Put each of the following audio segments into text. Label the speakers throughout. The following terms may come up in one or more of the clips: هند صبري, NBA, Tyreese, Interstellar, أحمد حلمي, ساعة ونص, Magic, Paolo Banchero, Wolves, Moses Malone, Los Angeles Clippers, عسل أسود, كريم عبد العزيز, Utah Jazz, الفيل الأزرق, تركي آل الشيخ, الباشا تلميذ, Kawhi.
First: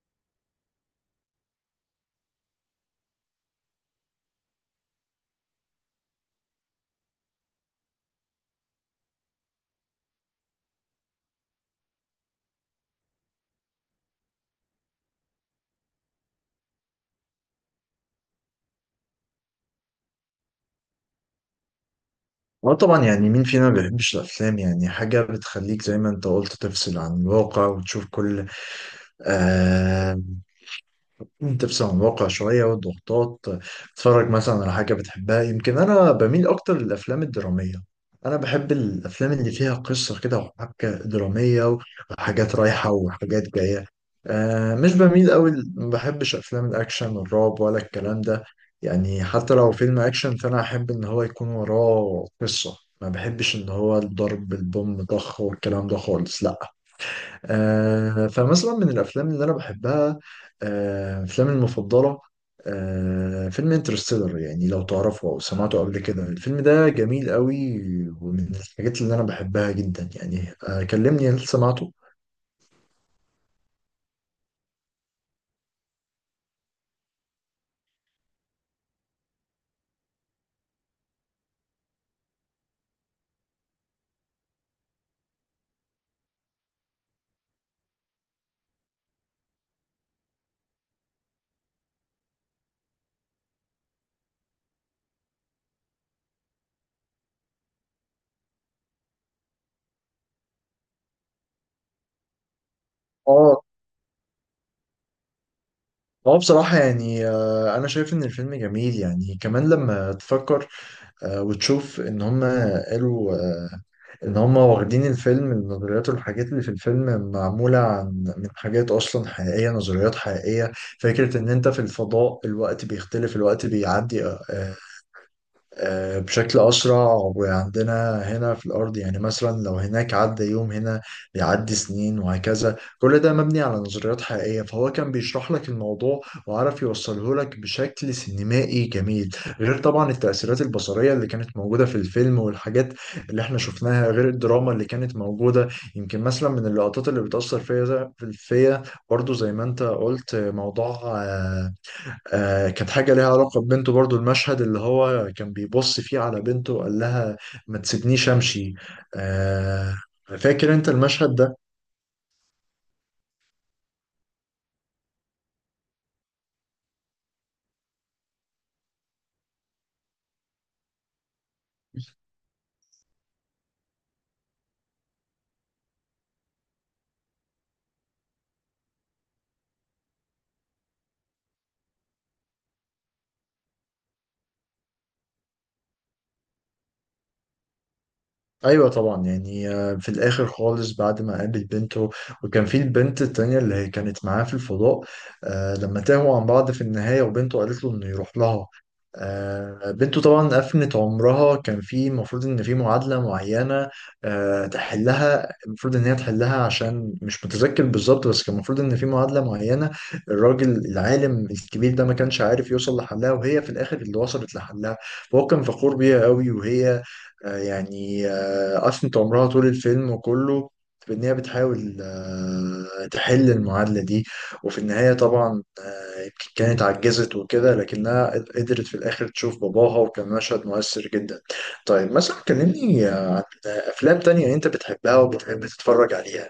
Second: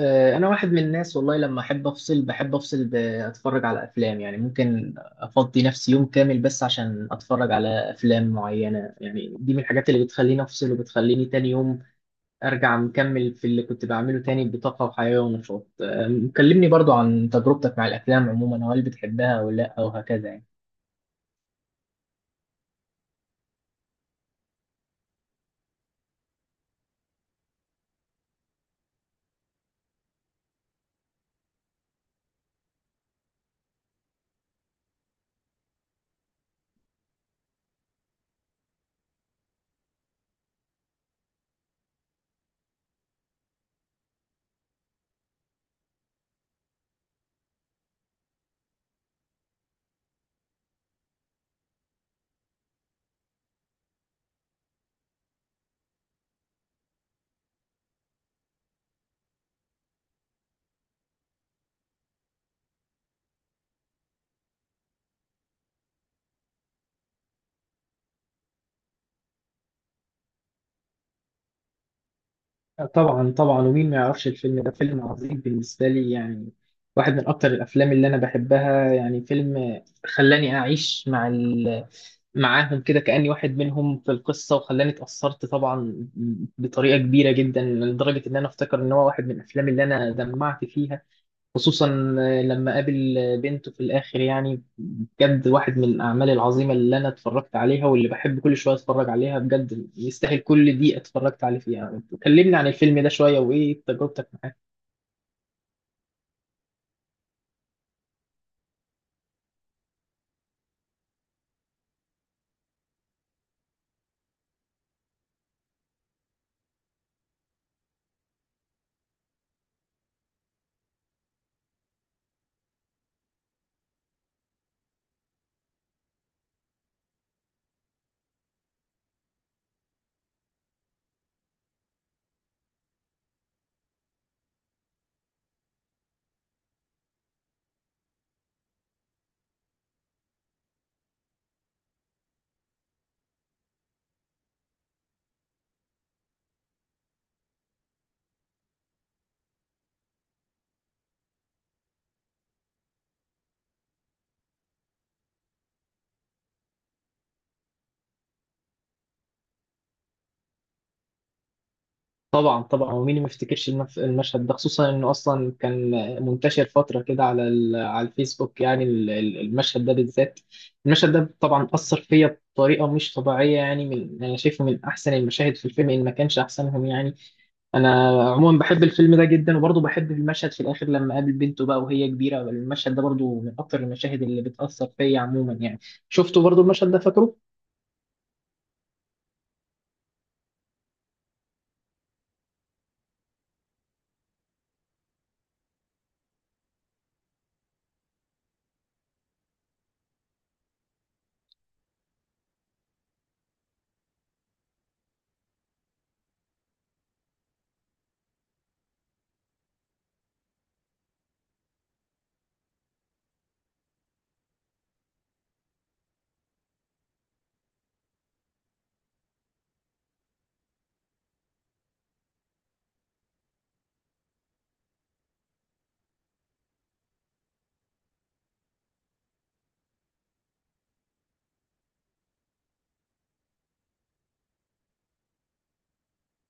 Speaker 1: انا واحد من الناس، والله لما احب افصل بحب افصل باتفرج على افلام، يعني ممكن افضي نفسي يوم كامل بس عشان اتفرج على افلام معينة. يعني دي من الحاجات اللي بتخليني افصل وبتخليني تاني يوم ارجع مكمل في اللي كنت بعمله تاني بطاقة وحيوية ونشاط. كلمني برضو عن تجربتك مع الافلام عموما، وهل بتحبها ولا لا وهكذا يعني.
Speaker 2: اه، طبعا، يعني مين فينا ما بيحبش الافلام؟ يعني حاجه بتخليك زي ما انت قلت تفصل عن الواقع وتشوف كل آه تفصل عن الواقع شوية والضغوطات. تتفرج مثلا على حاجة بتحبها. يمكن أنا بميل أكتر للأفلام الدرامية. أنا بحب الأفلام اللي فيها قصة كده وحبكة درامية وحاجات رايحة وحاجات جاية. مش بميل أوي، ما بحبش أفلام الأكشن والرعب ولا الكلام ده. يعني حتى لو فيلم أكشن، فأنا أحب إن هو يكون وراه قصة، ما بحبش إن هو الضرب بالبوم ضخ والكلام ده خالص، لا. فمثلا من الافلام اللي انا بحبها، افلامي المفضله، فيلم انترستيلر. يعني لو تعرفه او سمعته قبل كده، الفيلم ده جميل قوي. ومن الحاجات اللي انا بحبها جدا، يعني كلمني، هل سمعته؟
Speaker 1: طبعا طبعا، ومين ما يعرفش الفيلم ده؟ فيلم عظيم بالنسبة لي يعني، واحد من أكتر الأفلام اللي أنا بحبها، يعني فيلم خلاني أعيش مع معاهم كده كأني واحد منهم في القصة، وخلاني اتأثرت طبعا بطريقة كبيرة جدا، لدرجة إن أنا أفتكر إن هو واحد من الأفلام اللي أنا دمعت فيها، خصوصا لما قابل بنته في الآخر. يعني بجد واحد من الأعمال العظيمة اللي أنا اتفرجت عليها، واللي بحب كل شوية أتفرج عليها، بجد يستاهل كل دقيقة اتفرجت عليه فيها. كلمني عن الفيلم ده شوية،
Speaker 2: اه،
Speaker 1: وإيه تجربتك معاه؟
Speaker 2: اه، بصراحة يعني، أنا شايف إن الفيلم جميل. يعني كمان لما تفكر وتشوف إن هما قالوا ان هم واخدين الفيلم، النظريات والحاجات اللي في الفيلم معمولة من حاجات اصلا حقيقية، نظريات حقيقية. فكرة ان انت في الفضاء الوقت بيختلف، الوقت بيعدي بشكل أسرع. وعندنا هنا في الأرض، يعني مثلا لو هناك عدى يوم، هنا بيعدي سنين، وهكذا. كل ده مبني على نظريات حقيقية، فهو كان بيشرح لك الموضوع وعرف يوصله لك بشكل سينمائي جميل، غير طبعا التأثيرات البصرية اللي كانت موجودة في الفيلم والحاجات اللي احنا شفناها، غير الدراما اللي كانت موجودة. يمكن مثلا من اللقطات اللي بتأثر فيا برضو زي ما انت قلت، موضوع كانت حاجة ليها علاقة ببنته. برضو المشهد اللي هو كان بيبص فيه على بنته وقال لها: ما تسيبنيش أمشي. آه، فاكر أنت المشهد ده؟
Speaker 1: طبعا طبعا، ومين ما يفتكرش المشهد ده، خصوصا إنه أصلا كان منتشر فترة كده على على الفيسبوك، يعني المشهد ده بالذات. المشهد ده طبعا أثر فيا بطريقة مش طبيعية، يعني من أنا شايفه من أحسن المشاهد في الفيلم، إن ما كانش أحسنهم يعني. انا عموما بحب الفيلم ده جدا، وبرضه بحب المشهد في الاخر لما قابل بنته بقى وهي كبيره. المشهد ده برضه من اكتر المشاهد اللي بتاثر فيا عموما يعني. شفته برضه المشهد ده، فاكره؟
Speaker 2: ايوه طبعا، يعني في الاخر خالص، بعد ما قابل بنته وكان في البنت التانية اللي هي كانت معاه في الفضاء، لما تاهوا عن بعض في النهاية، وبنته قالت له انه يروح لها. بنته طبعا أفنت عمرها، كان في المفروض إن في معادلة معينة تحلها، المفروض إن هي تحلها. عشان مش متذكر بالظبط، بس كان المفروض إن في معادلة معينة الراجل العالم الكبير ده ما كانش عارف يوصل لحلها، وهي في الآخر اللي وصلت لحلها. فهو كان فخور بيها قوي، وهي أشنت عمرها طول الفيلم كله في إن هي بتحاول تحل المعادلة دي. وفي النهاية طبعا يمكن كانت عجزت وكده، لكنها قدرت في الآخر تشوف باباها، وكان مشهد مؤثر جدا. طيب مثلا كلمني عن أفلام تانية أنت بتحبها وبتحب تتفرج عليها.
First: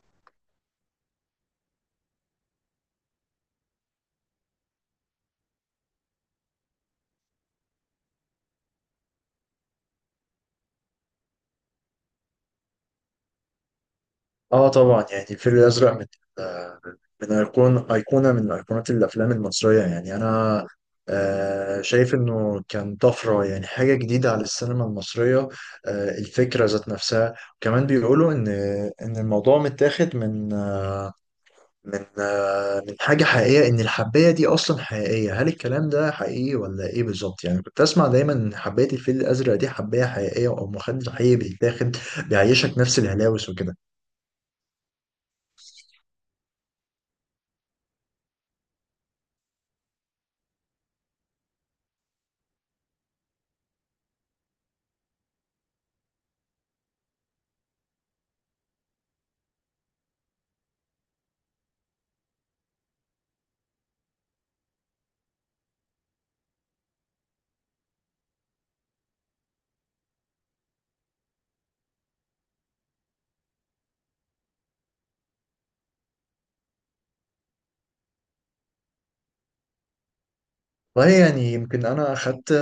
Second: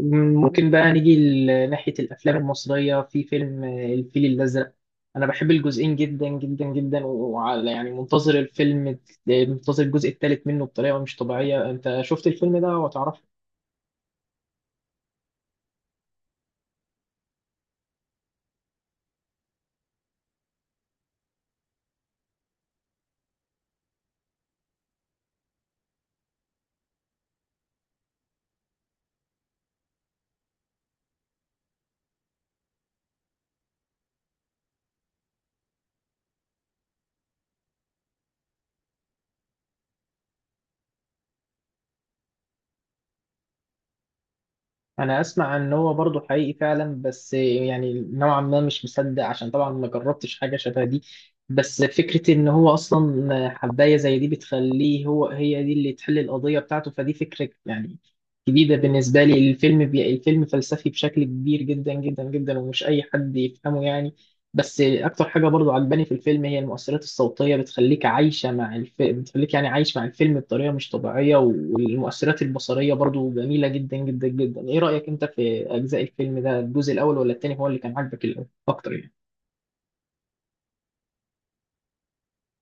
Speaker 1: ممكن بقى نيجي لناحيه الافلام المصريه، في فيلم الفيل الازرق. انا بحب الجزئين جدا جدا جدا، وعلى يعني منتظر الفيلم، منتظر الجزء الثالث منه بطريقه مش طبيعيه. انت شفت الفيلم ده وتعرفه؟
Speaker 2: اه طبعا، يعني الفيل الازرق، من ايقونه من ايقونات الافلام المصريه. يعني انا شايف انه كان طفره، يعني حاجه جديده على السينما المصريه. الفكره ذات نفسها. وكمان بيقولوا ان الموضوع متاخد من حاجه حقيقيه، ان الحبايه دي اصلا حقيقيه. هل الكلام ده حقيقي ولا ايه بالظبط؟ يعني كنت اسمع دايما ان حبايه الفيل الازرق دي حبايه حقيقيه، او مخدر حقيقي بيتاخد بيعيشك نفس الهلاوس وكده.
Speaker 1: انا اسمع ان هو برضه حقيقي فعلا، بس يعني نوعا ما مش مصدق، عشان طبعا ما جربتش حاجه شبه دي. بس فكره ان هو اصلا حبايه زي دي بتخليه هو، هي دي اللي تحل القضيه بتاعته، فدي فكره يعني جديده بالنسبه لي. الفيلم الفيلم فلسفي بشكل كبير جدا جدا جدا، ومش اي حد يفهمه يعني. بس اكتر حاجه برضو عجباني في الفيلم هي المؤثرات الصوتيه، بتخليك عايشه مع الفيلم، بتخليك يعني عايش مع الفيلم بطريقه مش طبيعيه، والمؤثرات البصريه برضو جميله جدا جدا جدا. ايه رايك انت في اجزاء الفيلم ده؟ الجزء الاول ولا التاني هو اللي كان عاجبك اكتر يعني؟
Speaker 2: والله يعني، يمكن انا اخدت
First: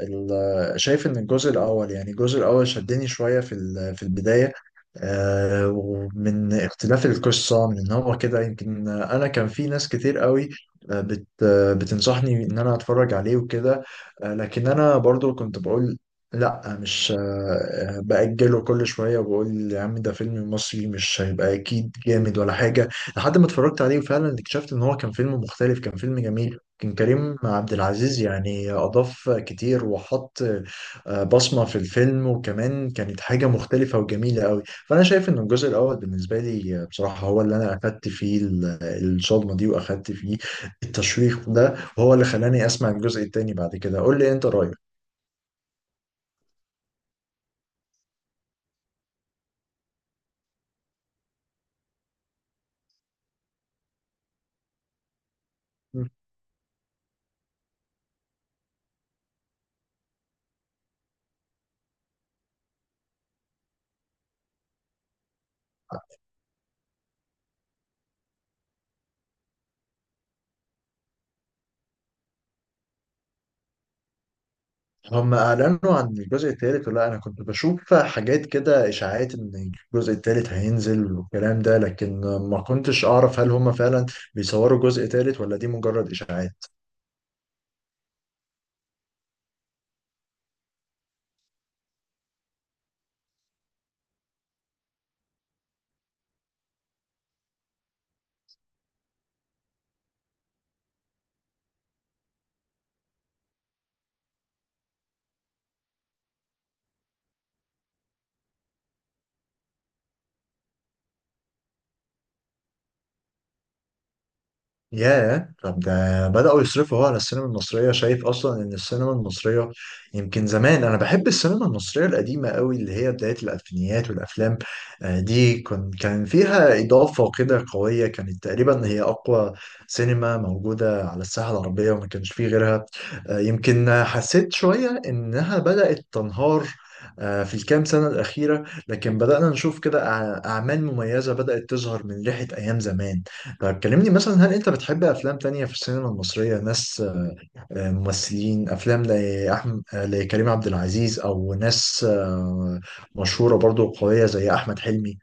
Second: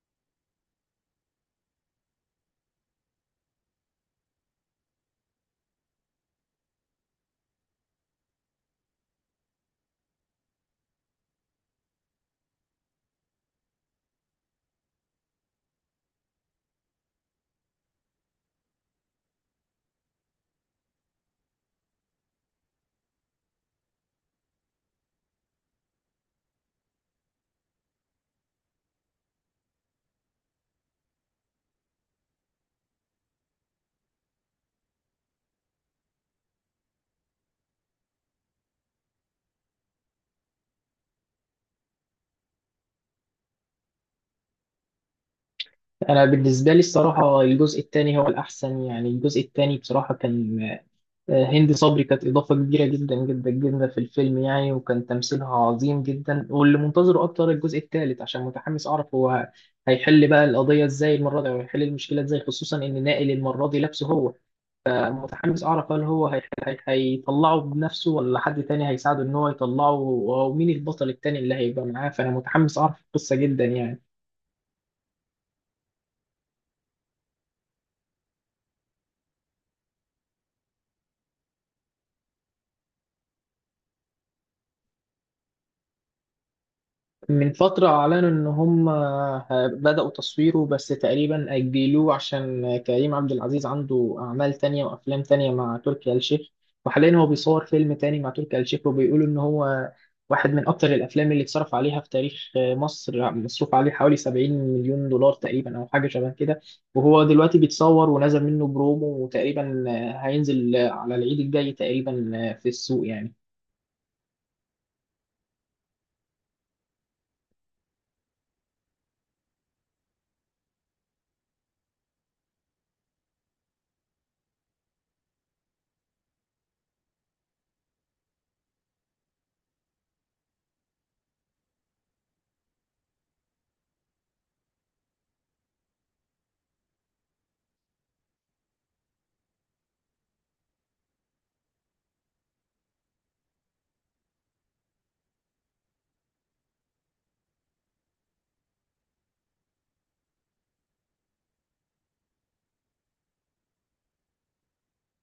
Speaker 2: شايف ان الجزء الاول، يعني الجزء الاول شدني شويه في في البدايه. ومن اختلاف القصه من ان هو كده، يمكن انا كان في ناس كتير قوي آه، بت آه، بتنصحني ان انا اتفرج عليه وكده. لكن انا برضو كنت بقول لا، مش بأجله كل شويه، وبقول يا عم ده فيلم مصري، مش هيبقى اكيد جامد ولا حاجه. لحد ما اتفرجت عليه وفعلا اكتشفت ان هو كان فيلم مختلف، كان فيلم جميل. كان كريم عبد العزيز يعني أضاف كتير وحط بصمة في الفيلم، وكمان كانت حاجة مختلفة وجميلة قوي. فأنا شايف إن الجزء الأول بالنسبة لي بصراحة هو اللي أنا أخدت فيه الصدمة دي، وأخدت فيه التشويق ده، وهو اللي خلاني أسمع الجزء التاني بعد كده. قول لي أنت رأيك.
Speaker 1: انا بالنسبه لي الصراحه الجزء التاني هو الاحسن، يعني الجزء التاني بصراحه كان، هند صبري كانت إضافة كبيرة جدا جدا جدا في الفيلم يعني، وكان تمثيلها عظيم جدا، واللي منتظره أكتر الجزء الثالث عشان متحمس أعرف هو هيحل بقى القضية إزاي المرة دي، وهيحل المشكلة إزاي، خصوصا إن نائل المرة دي لابسه هو. متحمس أعرف هل هو هيطلعه بنفسه ولا حد تاني هيساعده إن هو يطلعه، ومين البطل التاني اللي هيبقى معاه، فأنا متحمس أعرف القصة جدا يعني.
Speaker 2: هم اعلنوا عن الجزء الثالث، ولا انا كنت بشوف حاجات كده اشاعات ان الجزء الثالث هينزل والكلام ده؟ لكن ما كنتش اعرف هل هم فعلا بيصوروا جزء ثالث ولا دي مجرد اشاعات.
Speaker 1: من فترة أعلنوا إن هم بدأوا تصويره، بس تقريبا أجلوه عشان كريم عبد العزيز عنده أعمال تانية وأفلام تانية مع تركي آل الشيخ، وحاليا هو بيصور فيلم تاني مع تركي آل الشيخ، وبيقولوا إن هو واحد من أكتر الأفلام اللي اتصرف عليها في تاريخ مصر، مصروف عليه حوالي 70 مليون دولار تقريبا أو حاجة شبه كده. وهو دلوقتي بيتصور ونزل منه برومو، وتقريبا هينزل على العيد الجاي تقريبا في السوق يعني.
Speaker 2: ياه، طب ده بدأوا يصرفوا هو على السينما المصرية! شايف أصلا إن السينما المصرية، يمكن زمان، أنا بحب السينما المصرية القديمة قوي اللي هي بداية الألفينيات. والأفلام دي كان فيها إضافة كده قوية. كانت تقريبا هي أقوى سينما موجودة على الساحة العربية، وما كانش فيه غيرها. يمكن حسيت شوية إنها بدأت تنهار في الكام سنة الأخيرة، لكن بدأنا نشوف كده أعمال مميزة بدأت تظهر من ريحة أيام زمان. طيب كلمني مثلا، هل انت بتحب افلام تانية في السينما المصرية؟ ناس ممثلين افلام لكريم عبد العزيز، او ناس مشهورة برضو قوية زي احمد حلمي؟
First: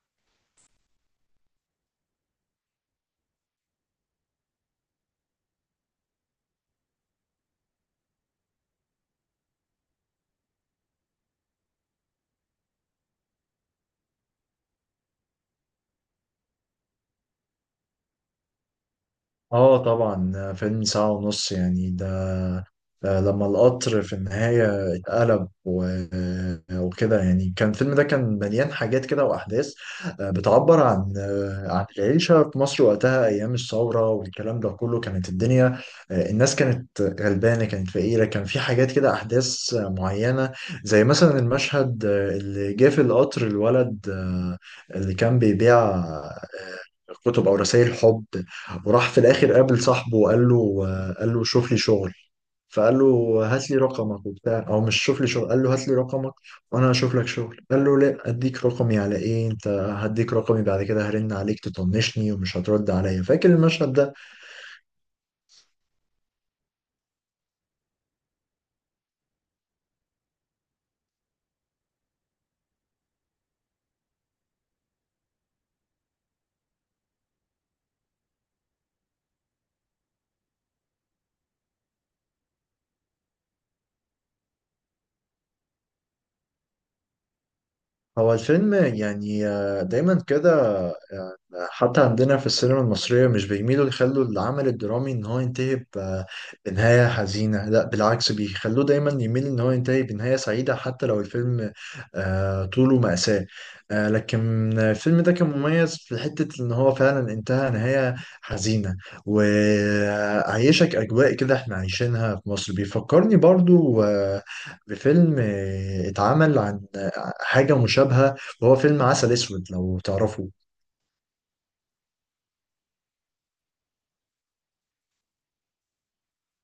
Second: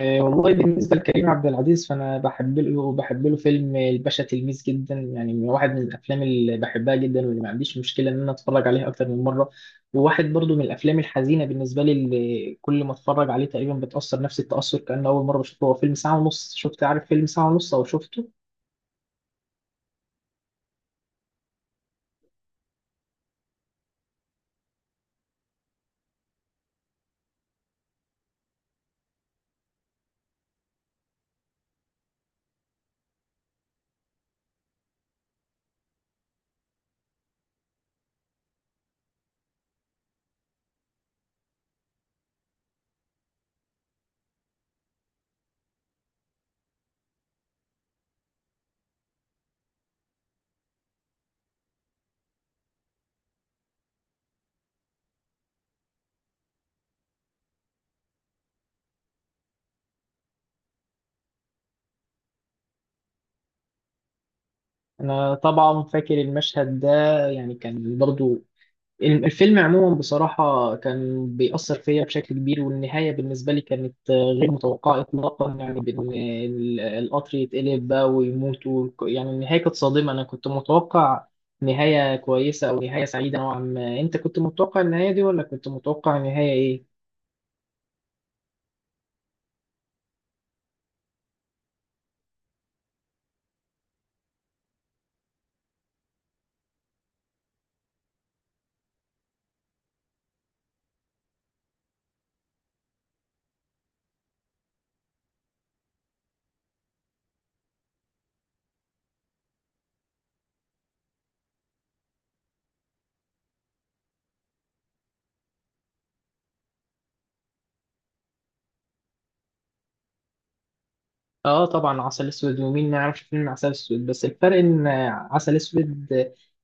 Speaker 1: والله بالنسبة لكريم عبد العزيز فأنا بحب له فيلم الباشا تلميذ جدا يعني، من واحد من الأفلام اللي بحبها جدا، واللي ما عنديش مشكلة إن أنا أتفرج عليها أكتر من مرة. وواحد برضو من الأفلام الحزينة بالنسبة لي، اللي كل ما أتفرج عليه تقريبا بتأثر نفس التأثر كأنه أول مرة بشوفه، هو فيلم ساعة ونص. شفت عارف فيلم ساعة ونص أو شفته؟
Speaker 2: اه طبعا، فيلم ساعة ونص. يعني ده لما القطر في النهاية اتقلب وكده. يعني كان الفيلم ده كان مليان حاجات كده وأحداث بتعبر عن العيشة في مصر وقتها أيام الثورة والكلام ده كله. كانت الدنيا الناس كانت غلبانة، كانت فقيرة. كان في حاجات كده، أحداث معينة زي مثلا المشهد اللي جه في القطر، الولد اللي كان بيبيع كتب أو رسائل حب، وراح في الآخر قابل صاحبه وقال له آه، قال له شوف لي شغل. فقال له: هات لي رقمك وبتاع، او مش شوف لي شغل، قال له: هات لي رقمك وانا هشوف لك شغل. قال له: لا، اديك رقمي على ايه انت، هديك رقمي بعد كده هرن عليك تطنشني ومش هترد عليا. فاكر المشهد ده؟
Speaker 1: أنا طبعا فاكر المشهد ده، يعني كان برضو الفيلم عموما بصراحة كان بيأثر فيا بشكل كبير، والنهاية بالنسبة لي كانت غير متوقعة إطلاقا، يعني بإن القطر يتقلب بقى ويموت يعني النهاية كانت صادمة. أنا كنت متوقع نهاية كويسة أو نهاية سعيدة نوعا ما. أنت كنت متوقع النهاية دي، ولا كنت متوقع نهاية إيه؟
Speaker 2: هو الفيلم يعني دايما كده. آه، حتى عندنا في السينما المصرية مش بيميلوا يخلوا العمل الدرامي ان هو ينتهي بنهاية حزينة، لا بالعكس، بيخلوه دايما يميل ان هو ينتهي بنهاية سعيدة، حتى لو الفيلم طوله مأساة. لكن الفيلم ده كان مميز في حتة ان هو فعلا انتهى نهاية حزينة، وعيشك اجواء كده احنا عايشينها في مصر. بيفكرني برضو بفيلم اتعمل حاجة مشابهة، وهو فيلم عسل اسود، لو تعرفه.
Speaker 1: اه طبعا عسل اسود، ومين ما يعرفش فيلم عسل اسود، بس الفرق ان عسل اسود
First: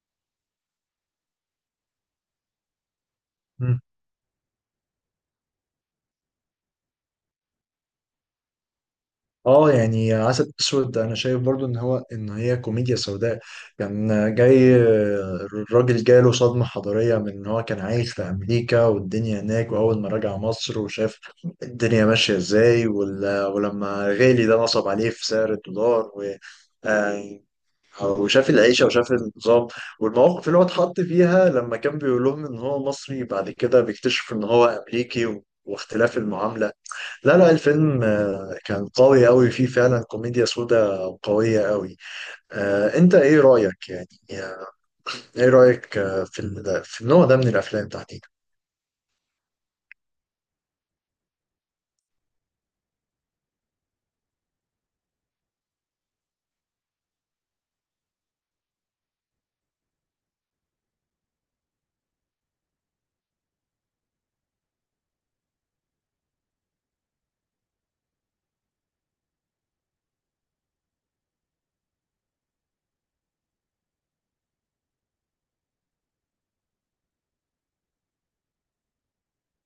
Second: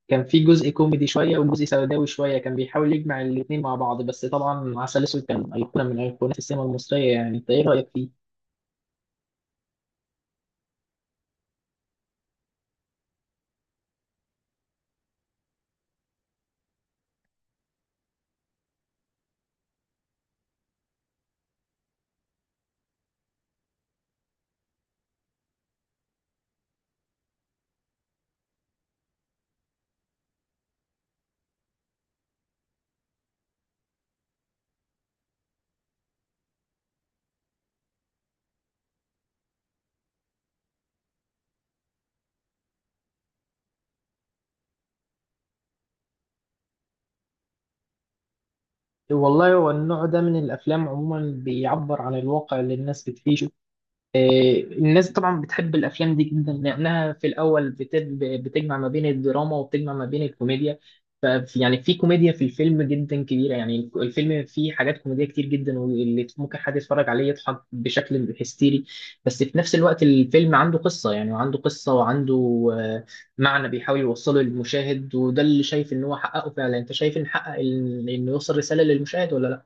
Speaker 1: كان فيه جزء كوميدي شويه وجزء سوداوي شويه، كان بيحاول يجمع الاتنين مع
Speaker 2: مم.
Speaker 1: بعض. بس طبعا عسل اسود كان ايقونه من ايقونات السينما المصريه يعني، انت ايه رايك فيه؟
Speaker 2: اه يعني عسل اسود، انا شايف برضو ان هي كوميديا سوداء. كان جاي الراجل، جاله صدمة حضارية من ان هو كان عايش في امريكا والدنيا هناك، واول ما رجع مصر وشاف الدنيا ماشية ازاي، ولما غالي ده نصب عليه في سعر الدولار، و آه، وشاف العيشة وشاف النظام والمواقف اللي هو اتحط فيها، لما كان بيقول لهم إن هو مصري، بعد كده بيكتشف إن هو أمريكي واختلاف المعاملة. لا، لا، الفيلم كان قوي قوي، فيه فعلا كوميديا سودا قوية قوي. انت ايه رأيك يعني، آه، ايه رأيك آه، في في النوع ده من الافلام تحديدا؟
Speaker 1: والله هو النوع ده من الافلام عموما بيعبر عن الواقع اللي الناس بتعيشه. آه، الناس طبعا بتحب الافلام دي جدا، لانها في الاول بتجمع ما بين الدراما وبتجمع ما بين الكوميديا، ف يعني في كوميديا في الفيلم جدا كبيره يعني، الفيلم فيه حاجات كوميديه كتير جدا، واللي ممكن حد يتفرج عليه يضحك بشكل هستيري. بس في نفس الوقت الفيلم عنده قصه يعني، وعنده قصه وعنده آه، معنى بيحاول يوصله للمشاهد، وده اللي شايف ان هو حققه فعلا. انت شايف ان حقق انه يوصل رساله للمشاهد ولا لا؟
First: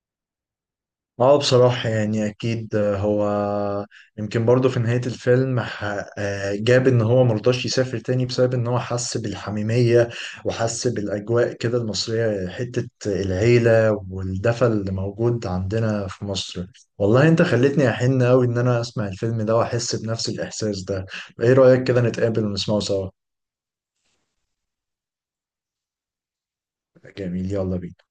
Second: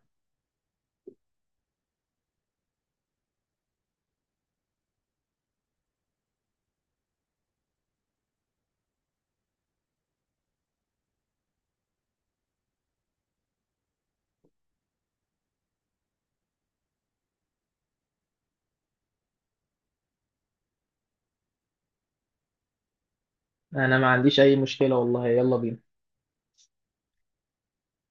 Speaker 2: اه بصراحة يعني أكيد، هو يمكن برضه في نهاية الفيلم جاب إن هو مرضاش يسافر تاني بسبب إن هو حس بالحميمية وحس بالأجواء كده المصرية، حتة العيلة والدفى اللي موجود عندنا في مصر. والله أنت خلتني أحن أوي إن أنا أسمع الفيلم ده وأحس بنفس الإحساس ده. إيه رأيك كده نتقابل ونسمعه سوا؟
Speaker 1: انا ما عنديش اي مشكله والله، يلا بينا.
Speaker 2: جميل، يلا بينا.